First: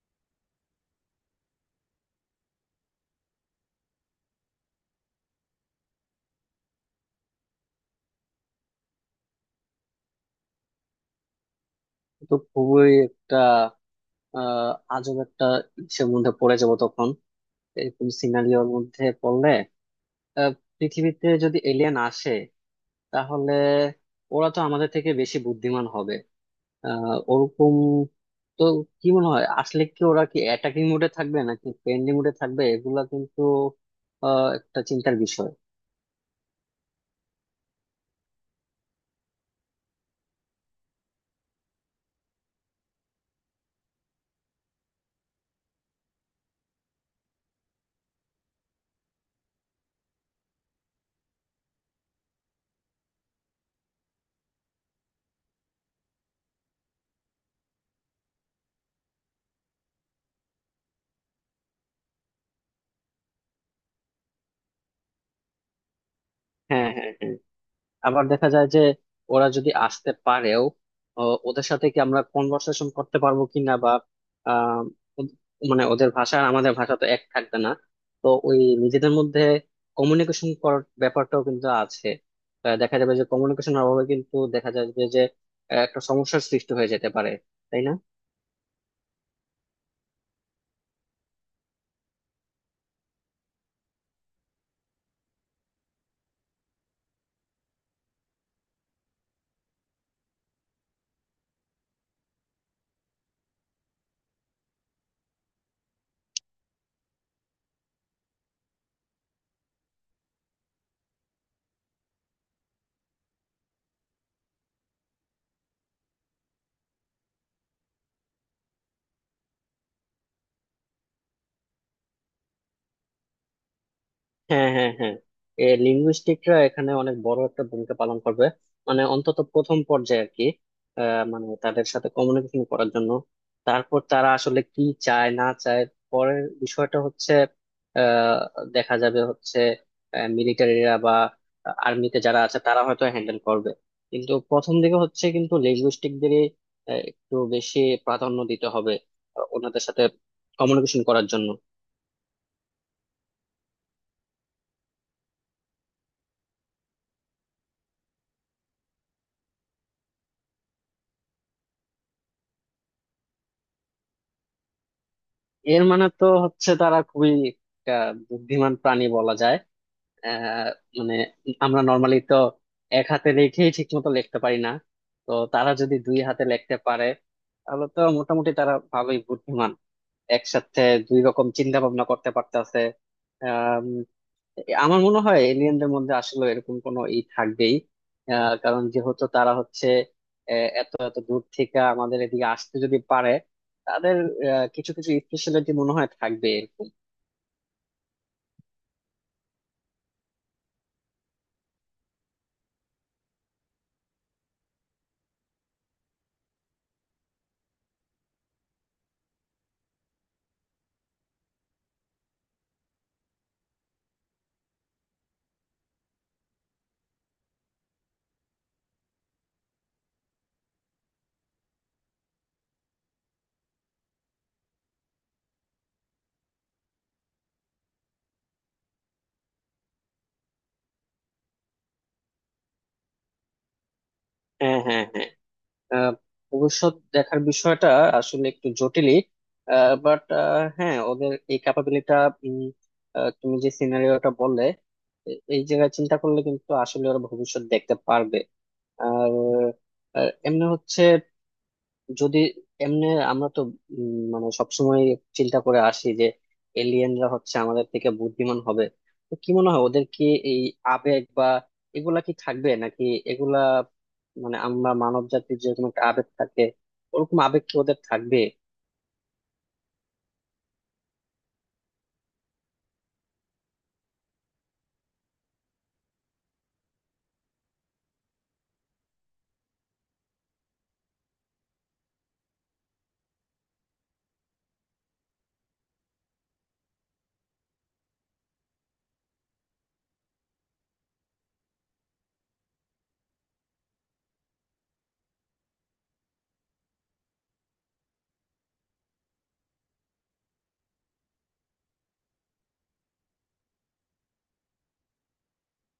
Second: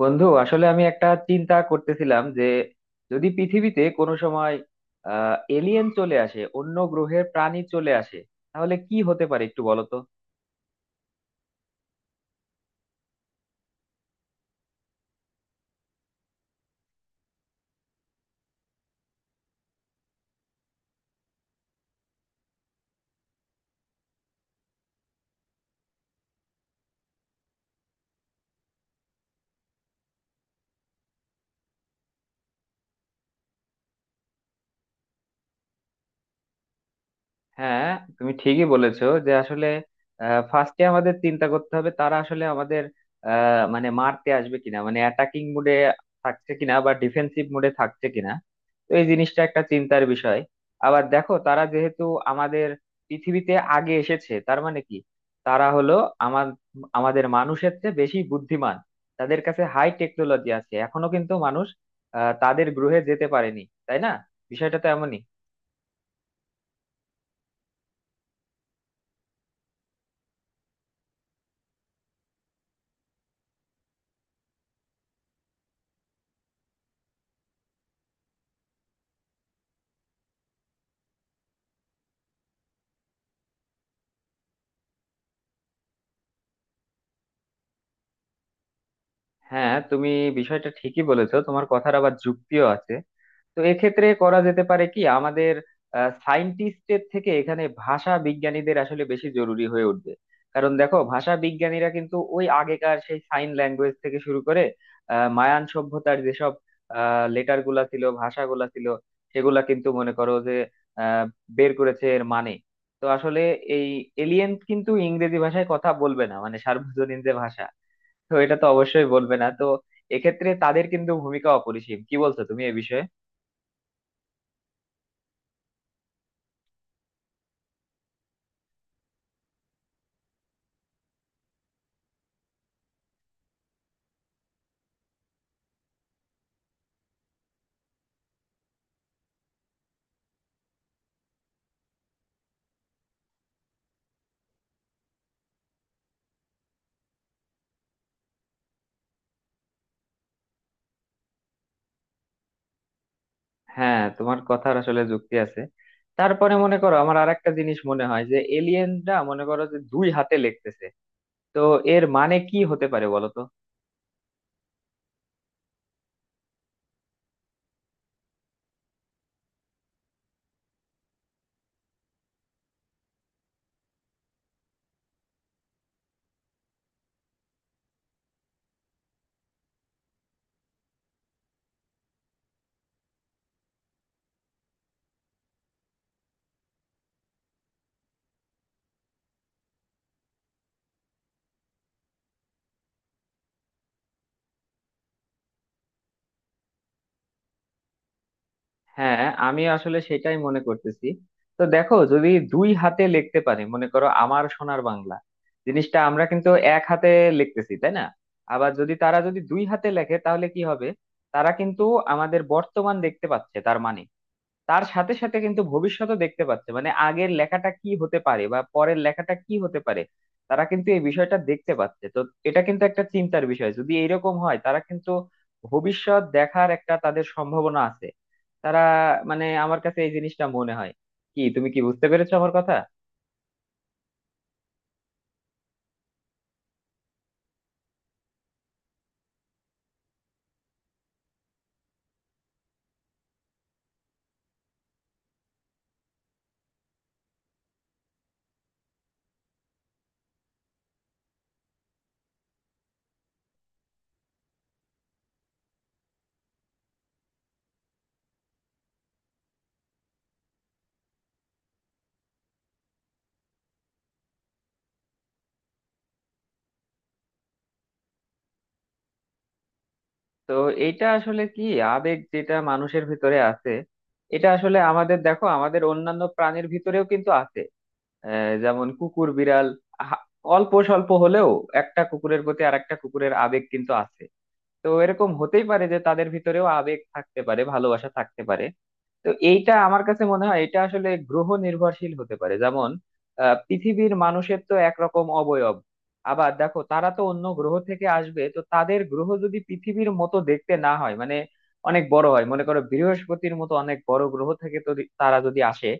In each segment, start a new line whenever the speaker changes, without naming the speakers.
বন্ধু, আসলে আমি একটা চিন্তা করতেছিলাম যে যদি পৃথিবীতে কোনো সময় এলিয়েন চলে আসে, অন্য গ্রহের প্রাণী চলে আসে, তাহলে কি হতে পারে একটু বলো তো।
তো খুবই একটা আহ আজব একটা ইসের মধ্যে পড়ে যাবো তখন, এরকম সিনারিওর মধ্যে পড়লে আহ, পৃথিবীতে যদি এলিয়েন আসে তাহলে ওরা তো আমাদের থেকে বেশি বুদ্ধিমান হবে। ওরকম তো কি মনে হয় আসলে, কি ওরা কি অ্যাটাকিং মোডে থাকবে নাকি পেন্ডিং মোডে থাকবে, এগুলা কিন্তু একটা চিন্তার বিষয়।
হ্যাঁ, তুমি ঠিকই বলেছো যে আসলে ফার্স্টে আমাদের চিন্তা করতে হবে তারা আসলে আমাদের মানে মারতে আসবে কিনা, মানে অ্যাটাকিং মুডে থাকছে কিনা বা ডিফেন্সিভ মুডে থাকছে কিনা। তো এই জিনিসটা একটা চিন্তার বিষয়। আবার দেখো, তারা যেহেতু আমাদের পৃথিবীতে আগে এসেছে, তার মানে কি তারা হলো আমার আমাদের মানুষের চেয়ে বেশি বুদ্ধিমান। তাদের কাছে হাই টেকনোলজি আছে, এখনো কিন্তু মানুষ তাদের গ্রহে যেতে পারেনি, তাই না? বিষয়টা তো এমনই।
হ্যাঁ, হ্যাঁ, হ্যাঁ। আবার দেখা যায় যে ওরা যদি আসতে পারেও, ও, ওদের সাথে কি আমরা কনভারসেশন করতে পারবো কিনা, বা আহ, ওদ- মানে ওদের ভাষা আর আমাদের ভাষা তো এক থাকবে না। তো ওই নিজেদের মধ্যে কমিউনিকেশন করার ব্যাপারটাও কিন্তু আছে। দেখা যাবে যে কমিউনিকেশনের অভাবে কিন্তু দেখা যাবে যে একটা সমস্যার সৃষ্টি হয়ে যেতে পারে, তাই না?
হ্যাঁ, তুমি বিষয়টা ঠিকই বলেছো, তোমার কথার আবার যুক্তিও আছে। তো এক্ষেত্রে করা যেতে পারে কি, আমাদের সায়েন্টিস্টের থেকে এখানে ভাষা বিজ্ঞানীদের আসলে বেশি জরুরি হয়ে উঠবে। কারণ দেখো, ভাষা বিজ্ঞানীরা কিন্তু ওই আগেকার সেই সাইন ল্যাঙ্গুয়েজ থেকে শুরু করে মায়ান সভ্যতার যেসব লেটার গুলা ছিল, ভাষাগুলা ছিল, সেগুলা কিন্তু মনে করো যে আহ, বের করেছে, এর মানে। তো আসলে এই এলিয়েন কিন্তু ইংরেজি ভাষায় কথা বলবে না, মানে সার্বজনীন যে ভাষা, তো এটা তো অবশ্যই বলবে না। তো এক্ষেত্রে তাদের কিন্তু ভূমিকা অপরিসীম। কি বলছো তুমি এ বিষয়ে?
হ্যাঁ, হ্যাঁ, হ্যাঁ। এ লিঙ্গুইস্টিকরা এখানে অনেক বড় একটা ভূমিকা পালন করবে, মানে অন্তত প্রথম পর্যায়ে আর কি। মানে তাদের সাথে কমিউনিকেশন করার জন্য। তারপর তারা আসলে কি চায় না চায়, পরের বিষয়টা হচ্ছে আহ, দেখা যাবে হচ্ছে মিলিটারিরা বা আর্মিতে যারা আছে তারা হয়তো হ্যান্ডেল করবে। কিন্তু প্রথম দিকে হচ্ছে কিন্তু লিঙ্গুইস্টিকদেরই একটু বেশি প্রাধান্য দিতে হবে, ওনাদের সাথে কমিউনিকেশন করার জন্য।
হ্যাঁ, তোমার কথার আসলে যুক্তি আছে। তারপরে মনে করো, আমার আর একটা জিনিস মনে হয় যে এলিয়েনরা মনে করো যে দুই হাতে লিখতেছে। তো এর মানে কি হতে পারে বলো তো?
এর মানে তো হচ্ছে তারা খুবই একটা বুদ্ধিমান প্রাণী বলা যায়। আহ মানে আমরা নর্মালি তো এক হাতে লিখেই ঠিক মতো লিখতে পারি না। তো তারা যদি দুই হাতে লিখতে পারে তাহলে তো মোটামুটি তারা ভালোই বুদ্ধিমান, একসাথে দুই রকম চিন্তা ভাবনা করতে পারতেছে। আমার মনে হয় এলিয়েনদের মধ্যে আসলে এরকম কোনো ই থাকবেই। কারণ যেহেতু তারা হচ্ছে এত এত দূর থেকে আমাদের এদিকে আসতে যদি পারে, তাদের কিছু কিছু স্পেশালিটি মনে হয় থাকবে এরকম।
হ্যাঁ, আমি আসলে সেটাই মনে করতেছি। তো দেখো, যদি দুই হাতে লিখতে পারে, মনে করো আমার সোনার বাংলা জিনিসটা আমরা কিন্তু এক হাতে লিখতেছি, তাই না? আবার যদি তারা যদি দুই হাতে লেখে তাহলে কি হবে? তারা কিন্তু আমাদের বর্তমান দেখতে পাচ্ছে, তার মানে তার সাথে সাথে কিন্তু ভবিষ্যতও দেখতে পাচ্ছে, মানে আগের লেখাটা কি হতে পারে বা পরের লেখাটা কি হতে পারে, তারা কিন্তু এই বিষয়টা দেখতে পাচ্ছে। তো এটা কিন্তু একটা চিন্তার বিষয়। যদি এরকম হয়, তারা কিন্তু ভবিষ্যৎ দেখার একটা তাদের সম্ভাবনা আছে। তারা মানে আমার কাছে এই জিনিসটা মনে হয়। কি, তুমি কি বুঝতে পেরেছো আমার কথা?
হ্যাঁ, হ্যাঁ, হ্যাঁ। আহ, ভবিষ্যৎ দেখার বিষয়টা আসলে একটু জটিলই, বাট হ্যাঁ, ওদের এই ক্যাপাবিলিটা, তুমি যে সিনারিওটা বললে এই জায়গায় চিন্তা করলে কিন্তু আসলে ওরা ভবিষ্যৎ দেখতে পারবে। আর এমনি হচ্ছে, যদি এমনি, আমরা তো মানে সবসময় চিন্তা করে আসি যে এলিয়েনরা হচ্ছে আমাদের থেকে বুদ্ধিমান হবে। তো কি মনে হয় ওদের কি এই আবেগ বা এগুলা কি থাকবে নাকি? এগুলা মানে আমরা মানব জাতির যেরকম একটা আবেগ থাকে, ওরকম আবেগ কি ওদের থাকবে?
তো এইটা আসলে কি, আবেগ যেটা মানুষের ভিতরে আছে, এটা আসলে আমাদের, দেখো, আমাদের অন্যান্য প্রাণীর ভিতরেও কিন্তু আছে। যেমন কুকুর, বিড়াল, হা- অল্প স্বল্প হলেও একটা কুকুরের প্রতি আর একটা কুকুরের আবেগ কিন্তু আছে। তো এরকম হতেই পারে যে তাদের ভিতরেও আবেগ থাকতে পারে, ভালোবাসা থাকতে পারে। তো এইটা আমার কাছে মনে হয়, এটা আসলে গ্রহ নির্ভরশীল হতে পারে। যেমন, পৃথিবীর মানুষের তো একরকম অবয়ব। আবার দেখো, তারা তো অন্য গ্রহ থেকে আসবে, তো তাদের গ্রহ যদি পৃথিবীর মতো দেখতে না হয়, মানে অনেক বড় হয়, মনে করো বৃহস্পতির মতো অনেক বড় গ্রহ থেকে, তো তারা যদি আসে,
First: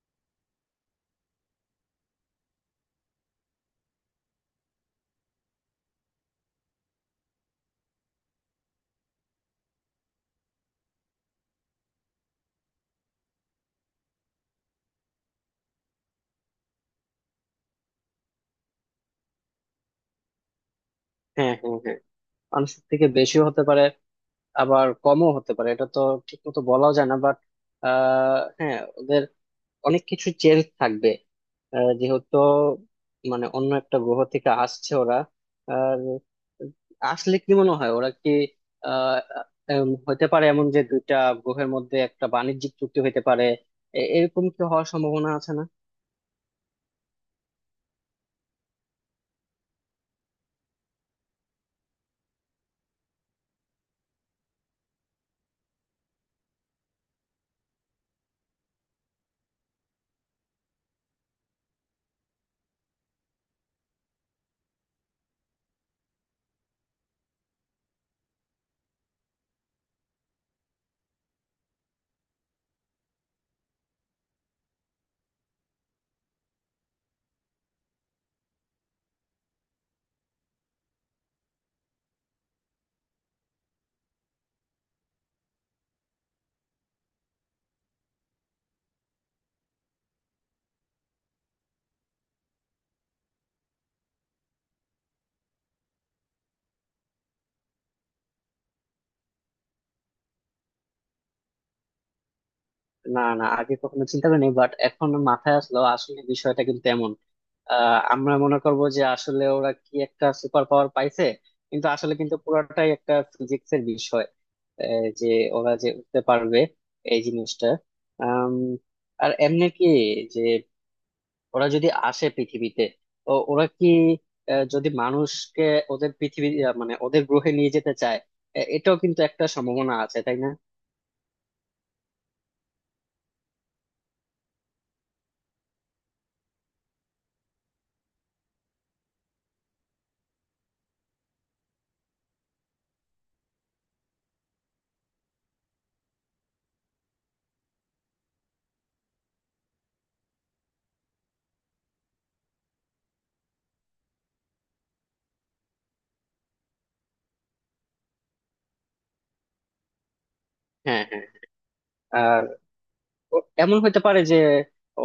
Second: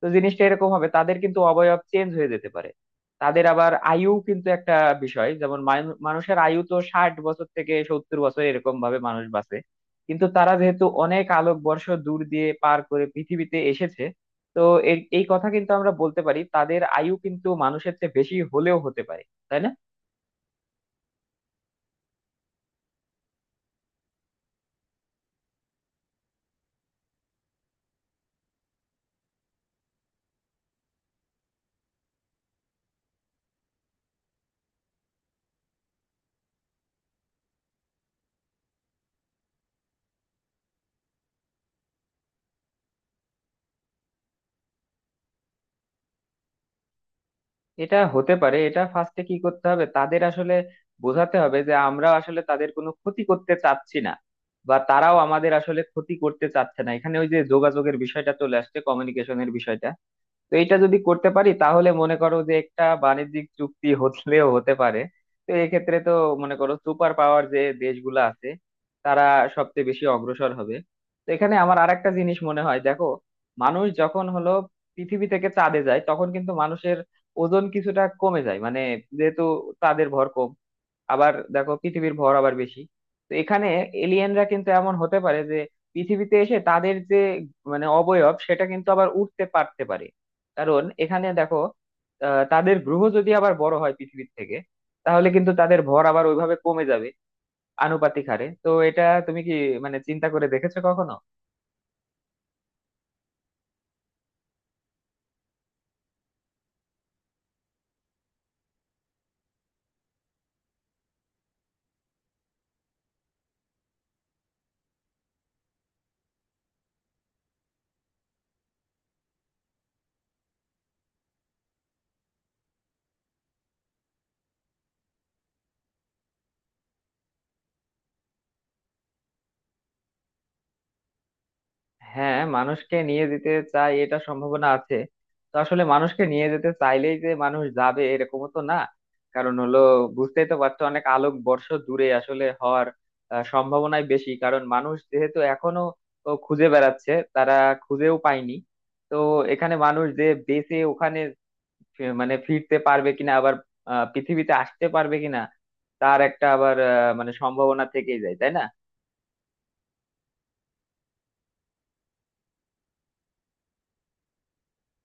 তো জিনিসটা এরকম হবে, তাদের কিন্তু অবয়ব চেঞ্জ হয়ে যেতে পারে। তাদের আবার আয়ু কিন্তু একটা বিষয়। যেমন, মানুষের আয়ু তো 60 বছর থেকে 70 বছর, এরকম ভাবে মানুষ বাঁচে। কিন্তু তারা যেহেতু অনেক আলোকবর্ষ দূর দিয়ে পার করে পৃথিবীতে এসেছে, তো এই কথা কিন্তু আমরা বলতে পারি, তাদের আয়ু কিন্তু মানুষের চেয়ে বেশি হলেও হতে পারে, তাই না?
হ্যাঁ, হ্যাঁ, হ্যাঁ। মানুষের থেকে বেশিও হতে পারে, আবার কমও হতে পারে, এটা তো ঠিক মতো বলাও যায় না। বাট হ্যাঁ, ওদের অনেক কিছু চেঞ্জ থাকবে, যেহেতু মানে অন্য একটা গ্রহ থেকে আসছে ওরা। আর আসলে কি মনে হয় ওরা কি আহ হতে পারে এমন যে দুইটা গ্রহের মধ্যে একটা বাণিজ্যিক চুক্তি হতে পারে? এরকম কি হওয়ার সম্ভাবনা আছে না?
এটা হতে পারে। এটা ফার্স্টে কি করতে হবে, তাদের আসলে বোঝাতে হবে যে আমরা আসলে তাদের কোনো ক্ষতি করতে চাচ্ছি না, বা তারাও আমাদের আসলে ক্ষতি করতে চাচ্ছে না। এখানে ওই যে যোগাযোগের বিষয়টা চলে আসছে, কমিউনিকেশনের বিষয়টা। তো এটা যদি করতে পারি তাহলে মনে করো যে একটা বাণিজ্যিক চুক্তি হলেও হতে পারে। তো এক্ষেত্রে তো, মনে করো সুপার পাওয়ার যে দেশগুলো আছে, তারা সবচেয়ে বেশি অগ্রসর হবে। তো এখানে আমার আরেকটা জিনিস মনে হয়, দেখো, মানুষ যখন হলো পৃথিবী থেকে চাঁদে যায়, তখন কিন্তু মানুষের ওজন কিছুটা কমে যায়, মানে যেহেতু চাঁদের ভর কম, আবার দেখো পৃথিবীর ভর আবার বেশি। তো এখানে এলিয়েনরা কিন্তু এমন হতে পারে যে পৃথিবীতে এসে তাদের যে মানে অবয়ব, সেটা কিন্তু আবার উঠতে পারতে পারে। কারণ এখানে দেখো, তাদের গ্রহ যদি আবার বড় হয় পৃথিবীর থেকে, তাহলে কিন্তু তাদের ভর আবার ওইভাবে কমে যাবে, আনুপাতিক হারে। তো এটা তুমি কি মানে চিন্তা করে দেখেছো কখনো?
না, না, আগে কখনো চিন্তা করিনি, বাট এখন মাথায় আসলো, আসলে বিষয়টা কিন্তু এমন। আমরা মনে করবো যে আসলে ওরা কি একটা সুপার পাওয়ার পাইছে, কিন্তু আসলে কিন্তু পুরোটাই একটা ফিজিক্স এর বিষয়। যে ওরা যে উঠতে পারবে এই জিনিসটা। আম, আর এমনি কি, যে ওরা যদি আসে পৃথিবীতে, তো ওরা কি যদি মানুষকে ওদের পৃথিবী মানে ওদের গ্রহে নিয়ে যেতে চায়, এটাও কিন্তু একটা সম্ভাবনা আছে, তাই না?
হ্যাঁ, মানুষকে নিয়ে যেতে চাই, এটা সম্ভাবনা আছে। তো আসলে মানুষকে নিয়ে যেতে চাইলেই যে মানুষ যাবে, এরকমও তো না। কারণ হলো, বুঝতেই তো পারছো, অনেক আলোক বর্ষ দূরে আসলে হওয়ার সম্ভাবনাই বেশি। কারণ মানুষ যেহেতু এখনো ও খুঁজে বেড়াচ্ছে, তারা খুঁজেও পায়নি। তো এখানে মানুষ যে বেঁচে ওখানে মানে ফিরতে পারবে কিনা, আবার পৃথিবীতে আসতে পারবে কিনা, তার একটা আবার মানে সম্ভাবনা থেকেই যায়, তাই না?
হ্যাঁ, হ্যাঁ। আর এমন হতে পারে যে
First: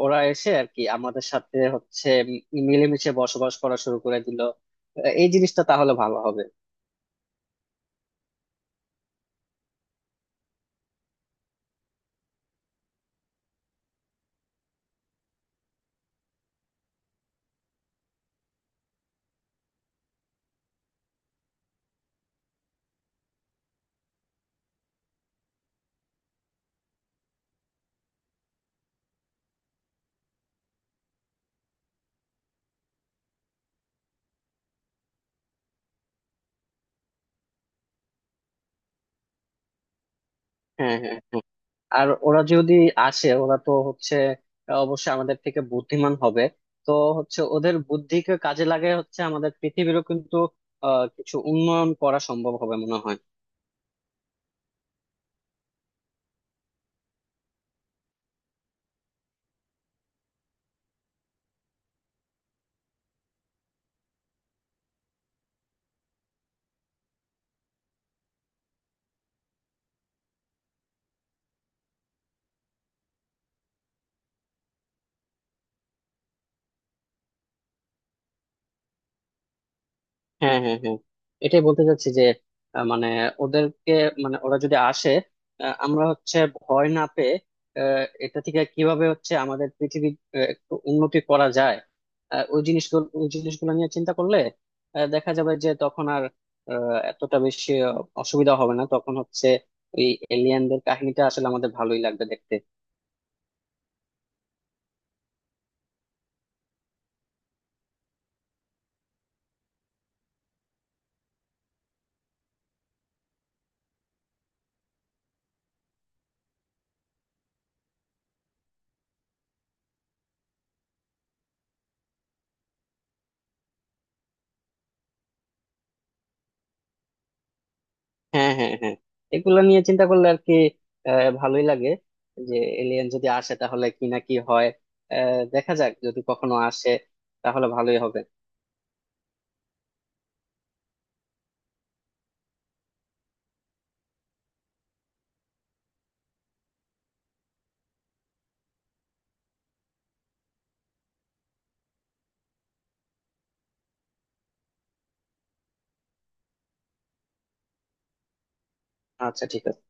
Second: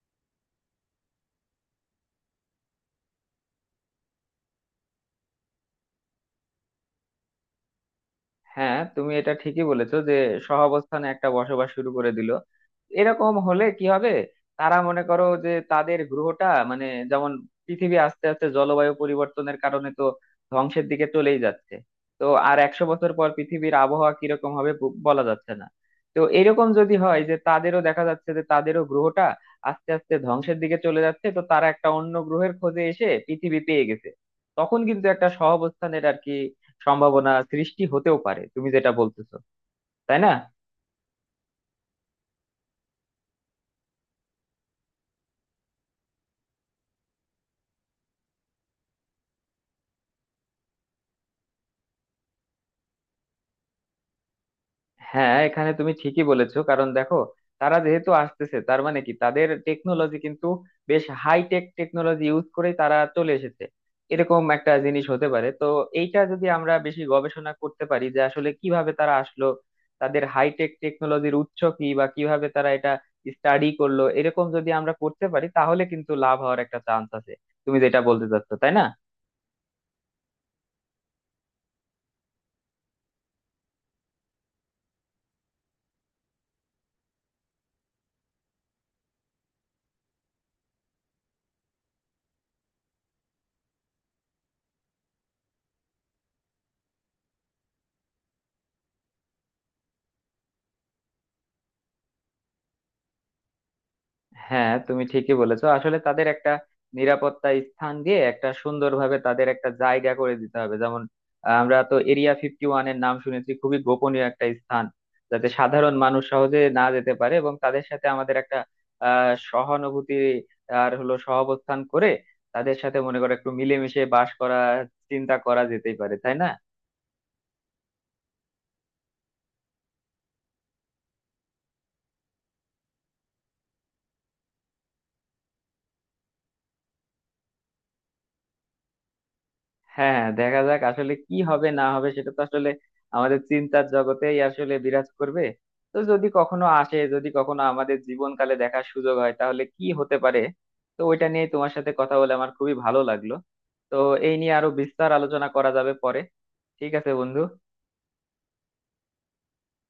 ওরা এসে আর কি আমাদের সাথে হচ্ছে মিলেমিশে বসবাস করা শুরু করে দিল। এই জিনিসটা তাহলে ভালো হবে।
হ্যাঁ, তুমি এটা ঠিকই বলেছো যে সহাবস্থানে একটা বসবাস শুরু করে দিল, এরকম হলে কি হবে? তারা মনে করো যে তাদের গ্রহটা, মানে যেমন পৃথিবী আস্তে আস্তে জলবায়ু পরিবর্তনের কারণে তো ধ্বংসের দিকে চলেই যাচ্ছে, তো আর 100 বছর পর পৃথিবীর আবহাওয়া কিরকম হবে বলা যাচ্ছে না। তো এরকম যদি হয় যে তাদেরও দেখা যাচ্ছে যে তাদেরও গ্রহটা আস্তে আস্তে ধ্বংসের দিকে চলে যাচ্ছে, তো তারা একটা অন্য গ্রহের খোঁজে এসে পৃথিবী পেয়ে গেছে, তখন কিন্তু একটা সহাবস্থানের, আর কি, সম্ভাবনা সৃষ্টি হতেও পারে, তুমি যেটা বলতেছো, তাই না?
হ্যাঁ, হ্যাঁ, হ্যাঁ। আর ওরা যদি আসে, ওরা তো হচ্ছে অবশ্যই আমাদের থেকে বুদ্ধিমান হবে। তো হচ্ছে ওদের বুদ্ধিকে কাজে লাগিয়ে হচ্ছে আমাদের পৃথিবীরও কিন্তু কিছু উন্নয়ন করা সম্ভব হবে মনে হয়।
হ্যাঁ, এখানে তুমি ঠিকই বলেছো। কারণ দেখো, তারা যেহেতু আসতেছে, তার মানে কি, তাদের টেকনোলজি কিন্তু বেশ হাই টেক টেকনোলজি ইউজ করেই তারা চলে এসেছে, এরকম একটা জিনিস হতে পারে। তো এইটা যদি আমরা বেশি গবেষণা করতে পারি যে আসলে কিভাবে তারা আসলো, তাদের হাই টেক টেকনোলজির উৎস কি, বা কিভাবে তারা এটা স্টাডি করলো, এরকম যদি আমরা করতে পারি তাহলে কিন্তু লাভ হওয়ার একটা চান্স আছে, তুমি যেটা বলতে চাচ্ছো, তাই না?
হ্যাঁ, হ্যাঁ, হ্যাঁ। এটাই বলতে চাচ্ছি যে মানে ওদেরকে, মানে ওরা যদি আসে, আমরা হচ্ছে ভয় না পেয়ে এটা থেকে কিভাবে হচ্ছে আমাদের পৃথিবী একটু উন্নতি করা যায়, ওই জিনিসগুলো ওই জিনিসগুলো নিয়ে চিন্তা করলে দেখা যাবে যে তখন আর এতটা বেশি অসুবিধা হবে না। তখন হচ্ছে এই এলিয়েনদের কাহিনীটা আসলে আমাদের ভালোই লাগবে দেখতে।
হ্যাঁ, তুমি ঠিকই বলেছো। আসলে তাদের একটা নিরাপত্তা স্থান দিয়ে একটা সুন্দরভাবে তাদের একটা জায়গা করে দিতে হবে। যেমন, আমরা তো এরিয়া 51 এর নাম শুনেছি, খুবই গোপনীয় একটা স্থান, যাতে সাধারণ মানুষ সহজে না যেতে পারে। এবং তাদের সাথে আমাদের একটা সহানুভূতি আর হলো সহাবস্থান করে, তাদের সাথে মনে করো একটু মিলেমিশে বাস করা, চিন্তা করা যেতেই পারে, তাই না?
হ্যাঁ, হ্যাঁ, হ্যাঁ। এগুলো নিয়ে চিন্তা করলে আর কি ভালোই লাগে যে এলিয়েন যদি আসে তাহলে কি না কি হয়। দেখা যাক, যদি কখনো আসে তাহলে ভালোই হবে।
হ্যাঁ হ্যাঁ, দেখা যাক আসলে কি হবে না হবে, সেটা তো আসলে আমাদের চিন্তার জগতেই আসলে বিরাজ করবে। তো যদি কখনো আসে, যদি কখনো আমাদের জীবনকালে দেখার সুযোগ হয়, তাহলে কি হতে পারে। তো ওইটা নিয়ে তোমার সাথে কথা বলে আমার খুবই ভালো লাগলো। তো এই নিয়ে আরো বিস্তার আলোচনা করা যাবে পরে। ঠিক আছে বন্ধু।
আচ্ছা, ঠিক আছে।